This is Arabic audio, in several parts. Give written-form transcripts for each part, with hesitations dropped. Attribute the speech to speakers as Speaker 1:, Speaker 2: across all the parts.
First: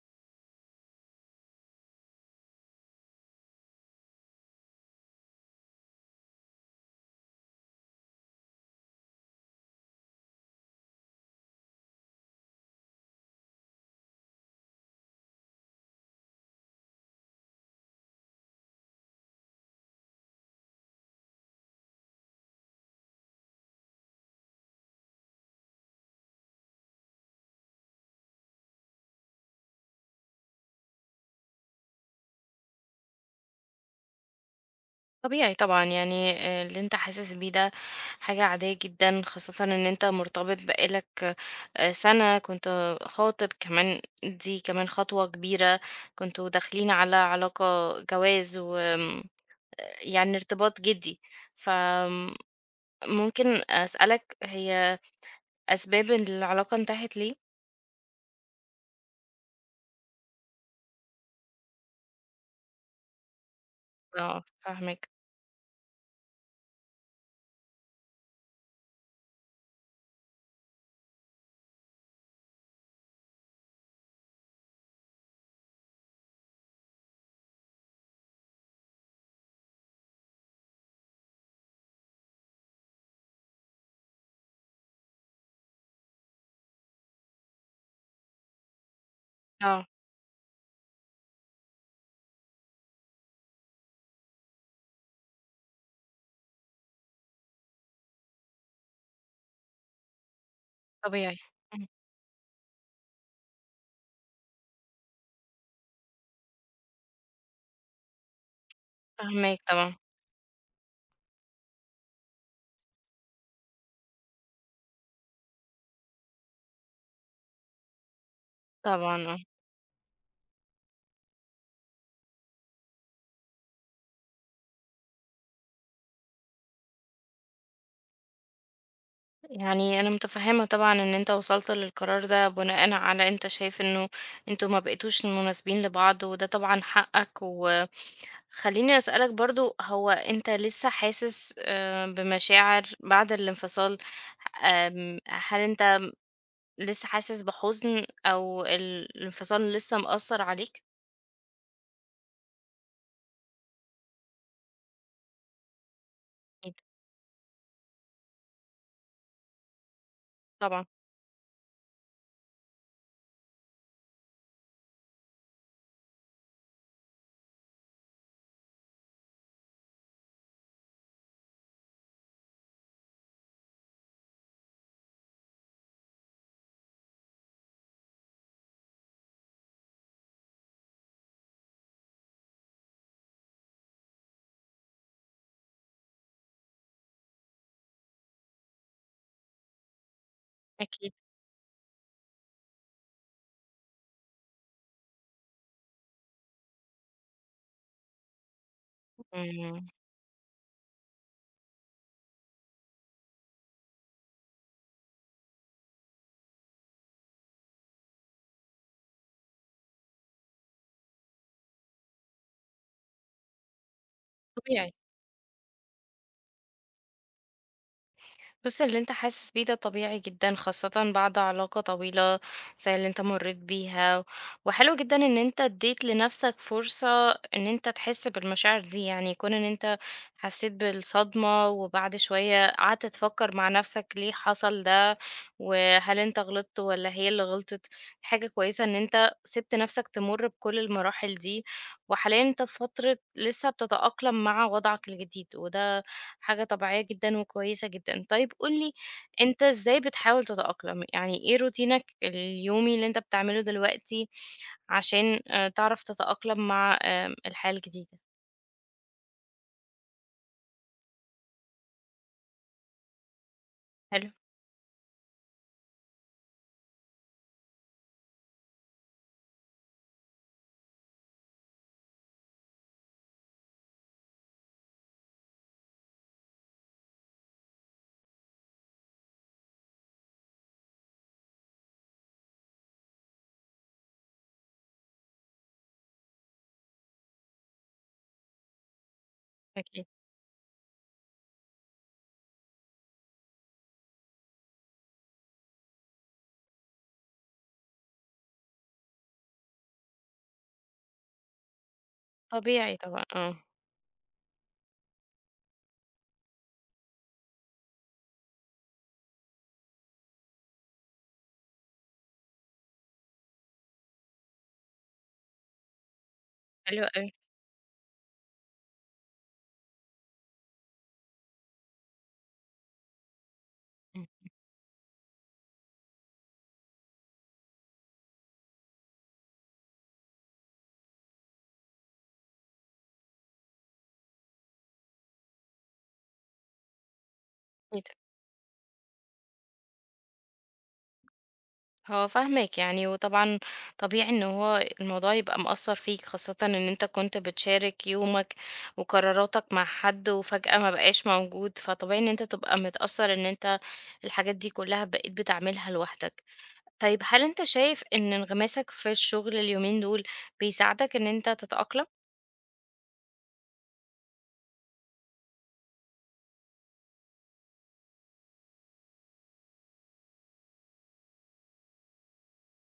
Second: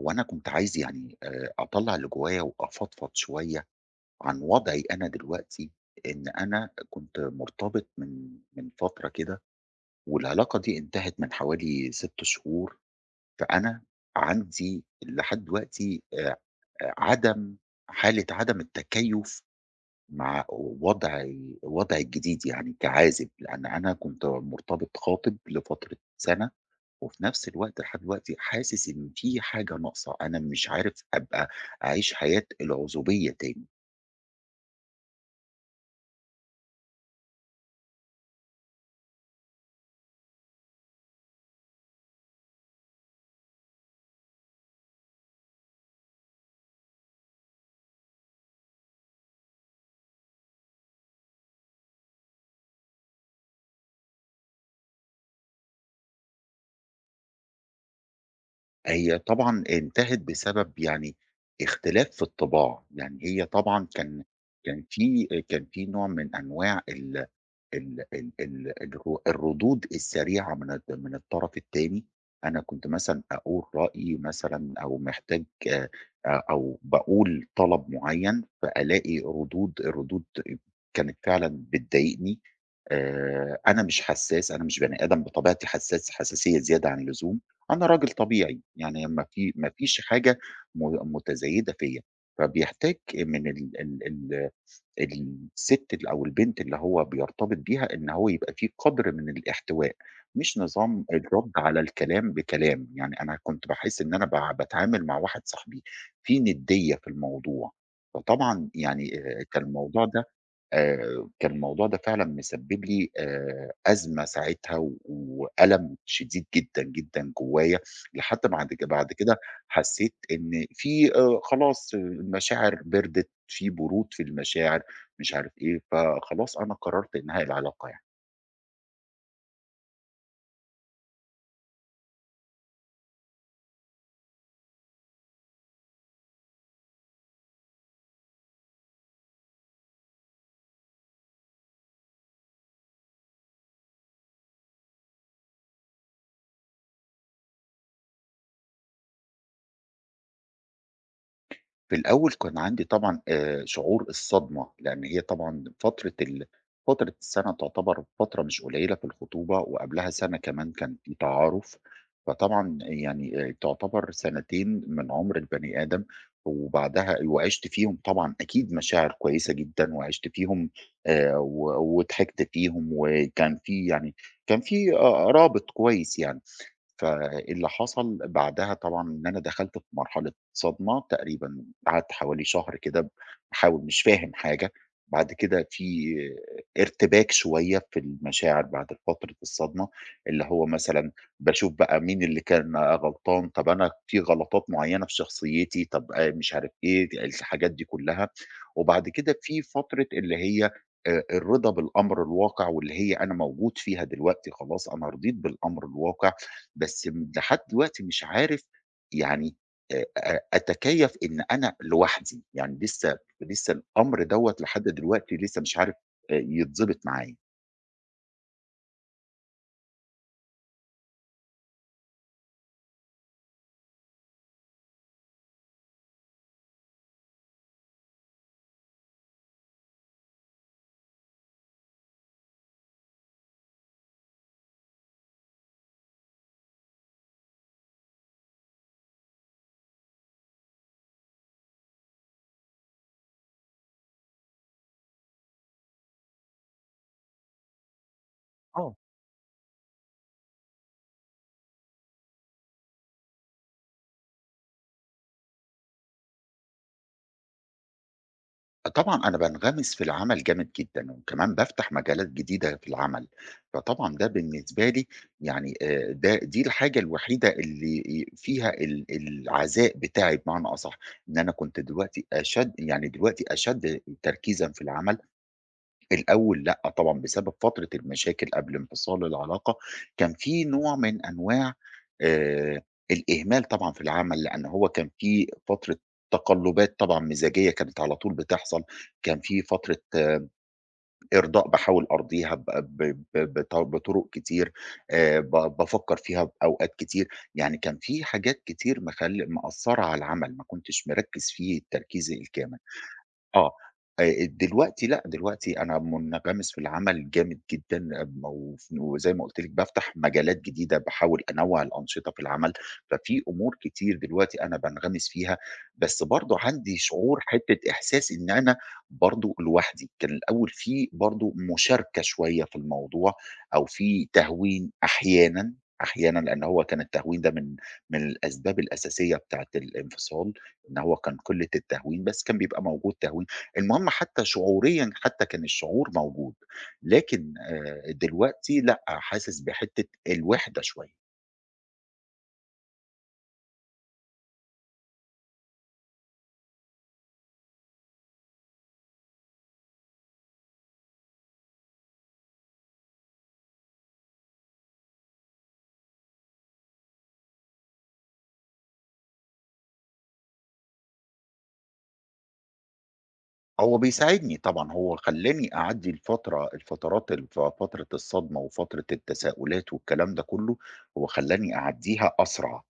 Speaker 1: هو أنا كنت عايز يعني أطلّع اللي جوايا وأفضفض شوية عن وضعي أنا دلوقتي، إن أنا كنت مرتبط من فترة كده، والعلاقة دي انتهت من حوالي 6 شهور، فأنا عندي لحد دلوقتي عدم حالة عدم التكيُّف مع وضعي الجديد يعني كعازب، لأن أنا كنت مرتبط خاطب لفترة سَنة وفي نفس الوقت لحد دلوقتي حاسس إن في حاجة ناقصة، أنا مش عارف أبقى أعيش حياة العزوبية تاني.
Speaker 2: طبيعي طبعًا، يعني اللي أنت حاسس بيه ده حاجة عادية جدًا، خاصةً إن أنت مرتبط بقى لك سَنة، كنت خاطب كمان دي كمان خطوة كبيرة، كنتم داخلين على علاقة جواز وآمم يعني ارتباط جدي. فآمم ممكن أسألك هي أسباب إن العلاقة انتهت ليه؟
Speaker 1: هي طبعًا انتهت بسبب يعني اختلاف في الطباع، يعني هي طبعًا كان
Speaker 2: آه،
Speaker 1: كان
Speaker 2: فاهماك،
Speaker 1: في كان في نوع من أنواع ال ال ال ال الر الردود السريعة من الطرف التاني، أنا كنت مثلًا أقول رأيي مثلًا أو محتاج أو باقول طلب معيّن، فألاقي ردود كانت فعلًا بتضايقني، أنا مش حساس، أنا مش بني آدم بطبيعتي حساس حساسية زيادة عن اللزوم، أنا راجل طبيعي، يعني ما في ما
Speaker 2: آه،
Speaker 1: فيش حاجة م متزايدة فيّا، فبيحتاج من ال ال ال السِت أو البنت اللي هو بيرتبط بيها، إن هو يبقى في قدر من الاحتواء، مش نظام
Speaker 2: طبيعي،
Speaker 1: الرد على
Speaker 2: إمم،
Speaker 1: الكلام بكلام، يعني أنا كنت باحس إن أنا باتعامل مع واحد صاحبي في نِدّية في الموضوع، فطبعًا يعني
Speaker 2: فاهماك
Speaker 1: كان
Speaker 2: طبعًا،
Speaker 1: الموضوع ده آآ كان الموضوع ده فعلًا مسبب لي أزمة ساعتها وألم شديد جدًا، جدًا جوايا، لحد بعد
Speaker 2: طبعًا، آه.
Speaker 1: كده حسيت إن في خلاص المشاعر بردت، في برود في المشاعر. مش عارف إيه، فخلاص أنا قررت إنهاء العلاقة يعني.
Speaker 2: يعني أنا متفهمة طبعًا إن أنت وصلت للقرار ده بناءً على أنت شايف إنه أنتم ما بقيتوش مناسبين لبعض، وده طبعًا حقك. وخليني أسألك برضه، هو أنت لسه حاسس بمشاعر بعد الانفصال؟ هل أنت لسه حاسس بحزن أو الانفصال لسه مأثر عليك؟
Speaker 1: في الأول كان عندي طبعًا شعور الصدمة، لإن هي طبعًا
Speaker 2: أكيد
Speaker 1: فترة السَنة تعتبر فترة مش قليلة في الخطوبة، وقبلها سَنة كمان
Speaker 2: طبعًا،
Speaker 1: كان في تعارُف، فطبعًا يعني تعتبر سَنتين من عُمر البني آدم، وبعدها وعِشت فيهم طبعًا أكيد مشاعر كويسة جدًا، وعِشت فيهم وضحكت فيهم، وكان في يعني كان في رابط كويس يعني. فاللي حصل بعدها طبعًا إن أنا دخلت في مرحلة صدمة، تقريبًا قعدت حوالي شهر كده باحاول مش فاهم حاجة، بعد كده في ارتباك شوية في المشاعر بعد فترة الصدمة، اللي هو مثلًا
Speaker 2: أكيد،
Speaker 1: باشوف بقى مين اللي كان غلطان، طب أنا في غلطات معيّنة في شخصيتي، طب مش عارف إيه، الحاجات دي كلّها، وبعد كده في
Speaker 2: إمم،
Speaker 1: فترة اللي هي الرضا بالأمر الواقع، واللي هي أنا موجود فيها دلوقتي خلاص، أنا رضيت بالأمر الواقع. بس لحد دلوقتي مش عارف يعني أتكيّف إن أنا لوحدي، يعني لسه الأمر دوّة لحد
Speaker 2: طبيعي.
Speaker 1: دلوقتي لسه مش عارف يتضبط معايا.
Speaker 2: بص اللي انت حاسس بيه ده طبيعي جدا خاصة بعد علاقة طويلة زي اللي انت مريت بيها. وحلو جدا ان انت اديت لنفسك فرصة ان انت تحس بالمشاعر دي، يعني يكون ان انت حسيت بالصدمة وبعد شوية قعدت تفكر مع نفسك ليه حصل ده وهل انت غلطت ولا هي اللي غلطت. حاجة كويسة ان انت سبت نفسك تمر بكل المراحل دي، وحاليا انت في فترة لسه بتتأقلم مع وضعك الجديد وده حاجة طبيعية جدًا وكويسة جدًا. طيب قُل لي
Speaker 1: آه.
Speaker 2: أنت إزاي بتحاول تتأقلم؟ يعني إيه روتينك اليومي اللي أنت بتعمله دلوقتي عشان تعرف تتأقلم مع الحياة الجديدة؟
Speaker 1: طبعًا أنا بانغمس في العمل جامد جدًا، وكمان بافتح مجالات جديدة في العمل، فطبعًا ده
Speaker 2: حلو،
Speaker 1: بالنسبة لي يعني دي الحاجة الوحيدة اللي فيها العزاء بتاعي بمعنى أصح، إن أنا كنت دلوقتي أشَد تركيزًا في العمل الأول لأ طبعًا، بسبب فترة المشاكل قبل انفصال العلاقة، كان في نوع من أنواع آآ الإهمال طبعًا في العمل، لأن هو كان في فترة تقلُّبات طبعًا مزاجية كانت على طول بتحصل، كان في فترة
Speaker 2: أكيد.
Speaker 1: إرضاء باحاول أرضيها ب ب ب بط بطُرق كتير، آآ ب بافكّر فيها بأوقات كتير، يعني كان في حاجات كتير مأثّرة على العمل، ما كنتش مركّز فيه التركيز الكامل.
Speaker 2: طبيعي طبعًا، آه.
Speaker 1: آه، دلوقتي لأ، دلوقتي أنا مُنغمِس في العمل جامد جدًا، آه، وزي ما قُلت لِك بافتح مجالات جديدة، باحاول أنوّع الأنشطة في العمل، ففي أمور كتير دلوقتي أنا بانغمس فيها، بس برضه عندي
Speaker 2: حلو أوي.
Speaker 1: شعور حتّة إحساس إن أنا برضه لوحدي، كان الأول في برضه مشاركة شوية في الموضوع، أو
Speaker 2: إمم،
Speaker 1: في تهوين أحيانًا، لأن هو كان التهوين ده من الأسباب الأساسية بتاعة الانفصال، إن هو كان قلة التهوين، بس كان بيبقى موجود تهوين المهم حتى شعوريًا حتى كان الشعور موجود، لكن
Speaker 2: أكيد.
Speaker 1: دلوقتي لأ، حاسس بحتّة الوِحدة شوية.
Speaker 2: هو فاهمك يعني وطبعا طبيعي ان هو الموضوع يبقى مأثر فيك خاصة ان انت كنت بتشارك يومك وقراراتك مع حد وفجأة ما بقاش موجود، فطبيعي ان انت تبقى متأثر ان انت الحاجات دي كلها بقيت بتعملها لوحدك. طيب هل انت شايف ان انغماسك في الشغل اليومين دول بيساعدك ان انت تتأقلم؟
Speaker 1: هو بيساعدني طبعًا، هو خلّاني أعدّي الفترة الفترات الف فترة الصدمة وفترة التساؤلات والكلام ده كُلّه، هو خلّاني أعدّيها أسرع.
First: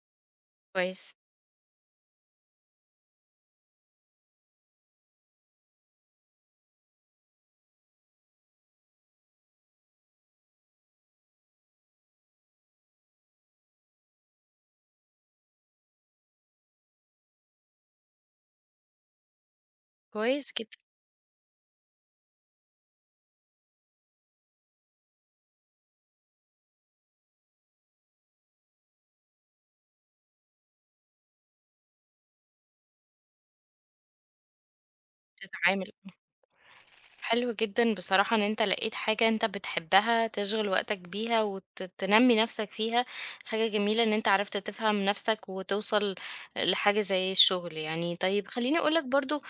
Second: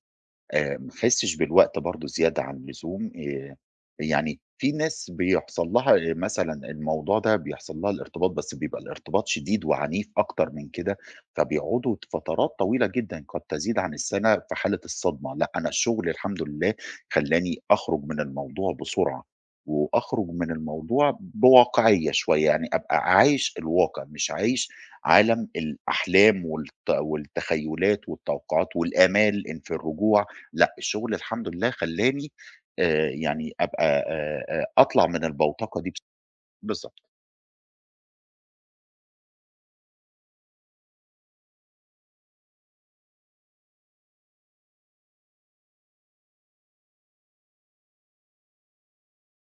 Speaker 1: ما
Speaker 2: كويس،
Speaker 1: احسّش بالوقت برضه زيادة عن اللزوم، يعني في ناس بيحصل لها مثلًا الموضوع ده بيحصل لها الارتباط، بس بيبقى الارتباط شديد وعنيف أكتر من كده، فبيقعدوا فترات طويلة جدًا قد تزيد عن السنة في حالة الصدمة، لأ أنا الشغل الحمد لله خلّاني أخرج من الموضوع بسرعة، وأخرج من
Speaker 2: كويس جدا،
Speaker 1: الموضوع بواقعية شوية، يعني أبقى عايش الواقع، مش عايش عالم الأحلام والتخيلات والتوقعات والآمال إن في الرجوع لأ، الشغل الحمد لله خلّاني يعني أبقى أطلع من البوتقة
Speaker 2: تتعامل.
Speaker 1: دي بس بالضبط،
Speaker 2: حلو جدًا بصراحة إن أنت لقيت حاجة أنت بتحبها تشغِل وقتك بيها وت تنمّي نَفْسك فيها، حاجة جميلة إن أنت عرفت تفهم نَفْسك وتوصل لحاجة زي الشغل يعني. طيب خلّيني أقول لك برضه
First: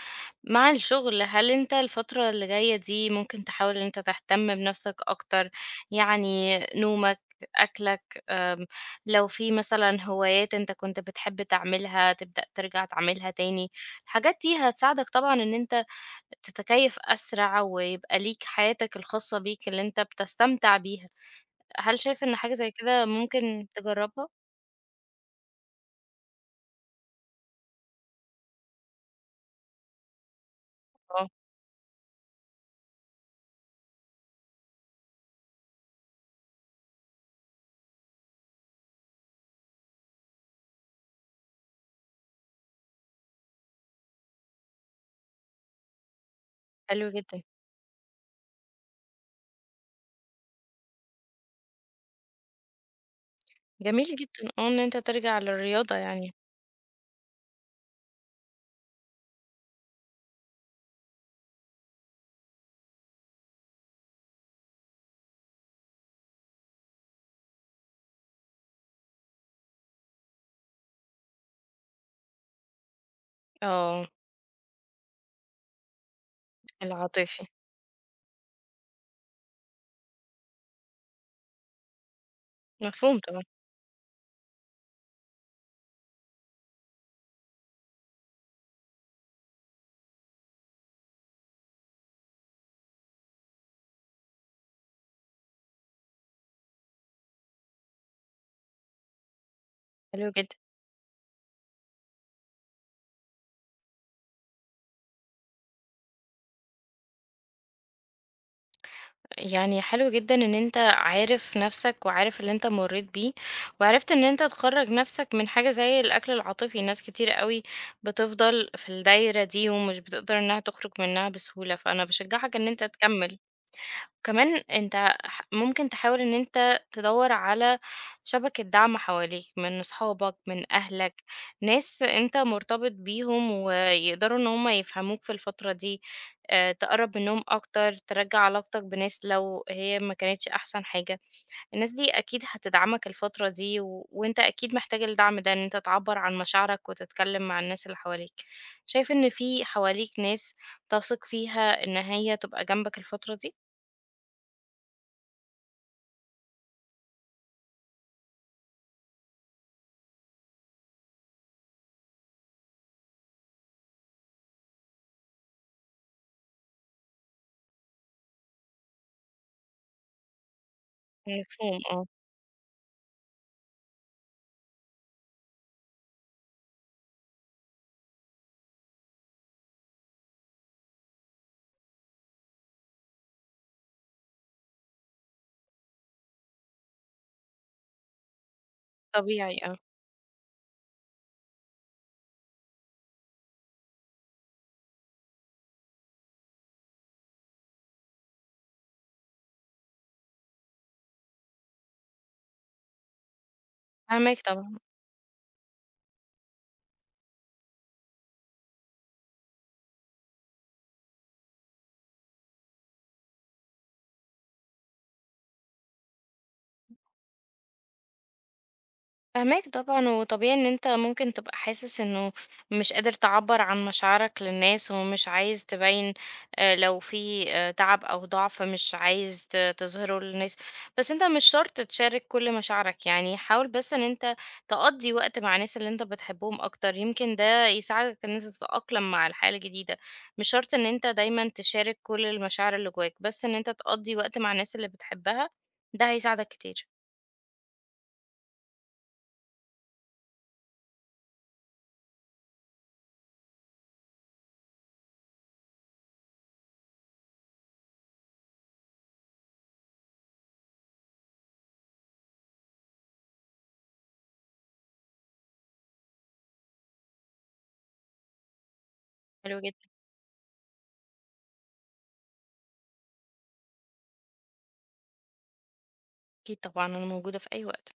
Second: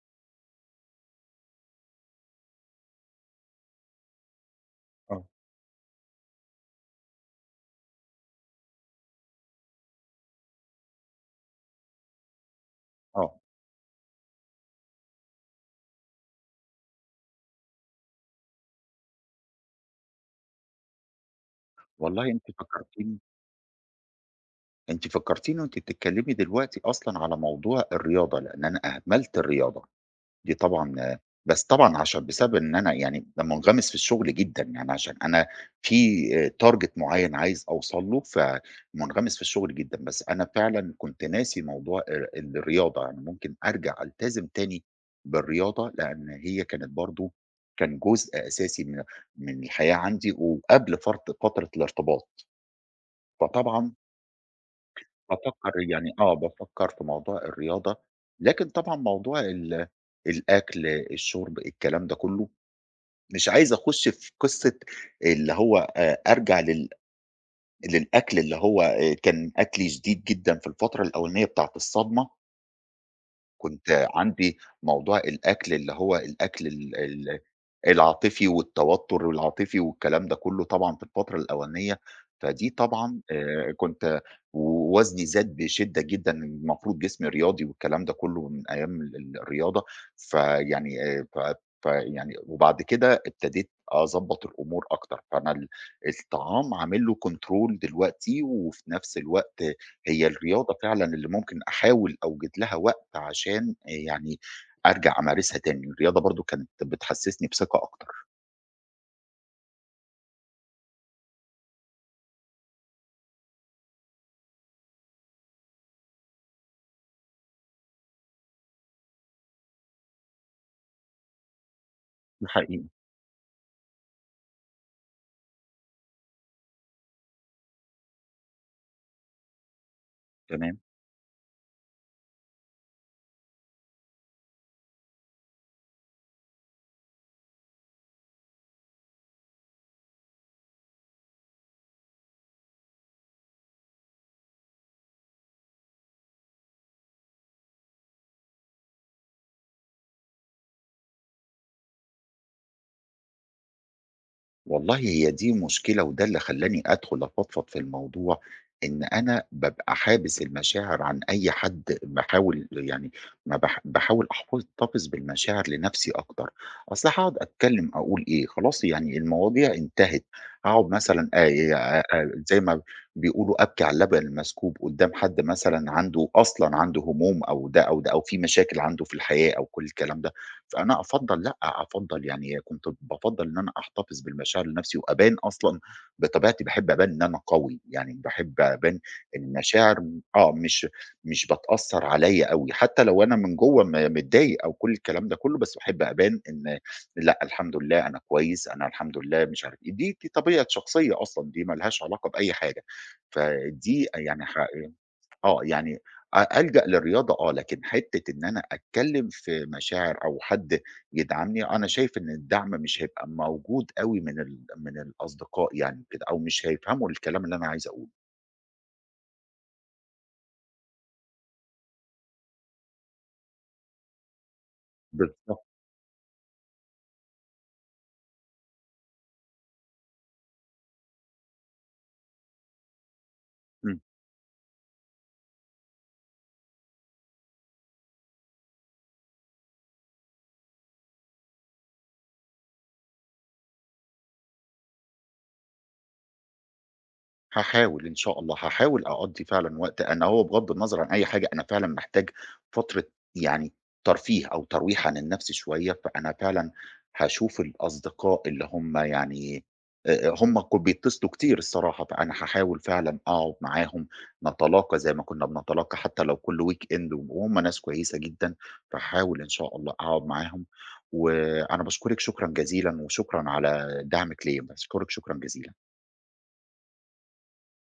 Speaker 2: مع الشغل، هل أنت الفترة اللي جاية دي ممكن تحاول إن أنت تهتم بنَفْسك
Speaker 1: آه،
Speaker 2: أكتر، يعني نومك، أكلك، لو في مثلًا هوايات أنت كنت بتحب تعملها تبدأ ترجع تعملها
Speaker 1: آه.
Speaker 2: تاني، الحاجات دي هتساعدك طبعًا إن أنت تتكيف أسرع ويبقى ليك حياتك الخاصة بيك اللي أنت بتستمتع بيها. هل شايف
Speaker 1: والله
Speaker 2: إن
Speaker 1: أنتِ
Speaker 2: حاجة زي كده
Speaker 1: فكّرتيني
Speaker 2: ممكن تجربها؟
Speaker 1: أنتِ فكّرتيني وأنتِ بتتكلّمي دلوقتي أصلًا على موضوع الرياضة، لإن أنا أهملت الرياضة. دي طبعًا آه،
Speaker 2: آه،
Speaker 1: بس طبعًا عشان بسبب إن أنا يعني مُنغمِس في الشغل جدًا، يعني عشان أنا في target معيّن عايز أوصل له، فمُنغمِس في الشغل جدًا، بس أنا فعلًا كنت ناسي موضوع الرياضة، يعني ممكن أرجع ألتزم تاني بالرياضة، لإن هي
Speaker 2: حلو جدًا،
Speaker 1: كان جزء أساسي من الحياة عندي وقبل فترة الارتباط، فطبعًا
Speaker 2: جميل جدًا آه، إن أنت ترجع
Speaker 1: بافكّر
Speaker 2: للرياضة
Speaker 1: يعني آه،
Speaker 2: يعني.
Speaker 1: بافكّر في موضوع الرياضة، لكن طبعًا موضوع الأكل، الشُرب، الكلام ده كُلّه، مش عايز أخُش في قصة اللي هو أرجع للأكل اللي هو كان أكلي شديد جدًا في الفترة الأولانية بتاعة الصدمة. كنت
Speaker 2: آه،
Speaker 1: عندي موضوع الأكل اللي هو الأكل ال ال
Speaker 2: العاطفي،
Speaker 1: العاطفي والتوتّر العاطفي والكلام ده كُلّه طبعًا في الفترة الأولانية، فدي
Speaker 2: مفهوم
Speaker 1: طبعًا
Speaker 2: طبعًا،
Speaker 1: ووزني زاد بشِدّة جدًا، المفروض جسمي رياضي والكلام ده كُلّه من أيام ال ال الرياضة، فيعني ف فيعني وبعد كده ابتديت أضبّط الأمور أكتر، فأنا الطعام عامل له control دلوقتي وفي نفس الوقت هي
Speaker 2: حلو جدًا.
Speaker 1: الرياضة فعلًا اللي ممكن أحاول أوجد لها وقت عشان يعني أرجع أمارسها تاني، الرياضة برضه كانت بتحسسني بثقة أكتر.
Speaker 2: يعني حلو جدًا إن أنت عارف نفسك وعارف اللي أنت مرّيت بيه، وعرفت إن أنت تخرّج نفسك من حاجة زي الأكل العاطفي، ناس كتير أوي بتفضل في الدايرة دي ومش بتقدر إنها تخرج منها بسهولة، فأنا
Speaker 1: ده
Speaker 2: باشجعك إن
Speaker 1: حقيقي،
Speaker 2: أنت تكمّل. كمان أنت ممكن تحاول إن أنت تدوّر على شبكة دعم حواليك، من أصحابك، من
Speaker 1: تمام.
Speaker 2: أهلك، ناس أنت مرتبط بيهم ويقدروا إن هم يفهموك في الفترة دي، تقرّب منهم أكتر، ترجّع علاقتك بناس لو هي ما كانتش أحسن حاجة، الناس دي أكيد هتدعمك الفترة دي و وأنت أكيد محتاج الدعم ده، إن أنت تعبّر عن مشاعرك وتتكلم مع الناس اللي حواليك. شايف إن في حواليك ناس تثق فيها إن هي تبقى جنبك الفترة دي؟
Speaker 1: والله هي دي مشكلة وده اللي خلّاني أدخل أفضفض في الموضوع، إن أنا بابقى حابس المشاعر عن أي حد باحاول يعني ما باح باحاول أحتفظ بالمشاعر لنفسي أكتر، أصل هاقعد أتكلّم أقول إيه، خلاص يعني المواضيع انتهت، هاقعد مثلًا
Speaker 2: مفهوم آه،
Speaker 1: زي ما بيقولوا أبكي على اللبن المسكوب قدّام حد مثلًا عنده أصلًا عنده هموم أو ده أو ده أو في مشاكل عنده في الحياة أو كل الكلام ده. فأنا أفضّل لأ، أفضّل يعني كنت بافضّل إن أنا أحتفظ بالمشاعر لنفسي وأبان أصلًا بطبيعتي باحب أبان إن أنا قوي، يعني باحب أبان إن
Speaker 2: طبيعي آه،
Speaker 1: المشاعر آه، مش بتأثّر عليّا أوي، حتى لو أنا من جوّه متضايق أو كل الكلام ده كلّه، بس باحب أبان إن لأ، الحمد لله أنا كويس، أنا الحمد لله مش عارف إيه، دي طبيعة شخصية أصلًا، دي ما لهاش علاقة بأي حاجة، فدي
Speaker 2: فاهماك
Speaker 1: يعني ح
Speaker 2: طبعًا.
Speaker 1: آه، يعني ألجأ للرياضة آه، لكن حتّة إن أنا أتكلّم في مشاعر أو حد يدعمني، أنا شايف إن الدعم مش هيبقى موجود أوي من الأصدقاء يعني كده، أو مش هيفهموا الكلام اللي أنا عايز أقوله.
Speaker 2: فهماك طبعًا، وطبيعي إن أنت ممكن تبقى حاسس إنه مش قادر تعبّر عن مشاعرك للناس، ومش عايز
Speaker 1: بالضبط.
Speaker 2: تبيّن لو في تعب أو ضعف مش عايز تظهره للناس، بس أنت مش شرط تشارك كل مشاعرك، يعني حاول بس
Speaker 1: إمم.
Speaker 2: إن أنت تقضّي وقت مع الناس اللي أنت بتحبهم أكتر، يمكن ده يساعدك إن أنت تتأقلم مع الحياة الجديدة، مش شرط إن أنت دايمًا تشارك كل المشاعر اللي جواك، بس إن أنت تقضّي وقت مع الناس اللي بتحبها، ده هيساعدك كتير.
Speaker 1: هاحاول إن شاء الله، هاحاول أقضّي فعلًا وقت أنا هو بغض النظر عن أي حاجة، أنا فعلًا محتاج فترة يعني ترفيه أو ترويح عن النَفْس شوية، فأنا فعلًا هاشوف الأصدقاء اللي هم بيتصلوا كتير الصراحة، فأنا هاحاول فعلًا أقعد معاهم، نتلاقى زي ما كُنّا بنتلاقى حتى لو كل weekend وهم ناس كويسة جدًا، فهاحاول إن
Speaker 2: حلو
Speaker 1: شاء
Speaker 2: جدًا،
Speaker 1: الله أقعد معاهم، وأنا باشكرِك شكرًا جزيلًا وشكرًا على دعمِك ليّا، باشكرِك شكرًا جزيلًا.
Speaker 2: أكيد طبعًا، أنا موجودة في أي وقت.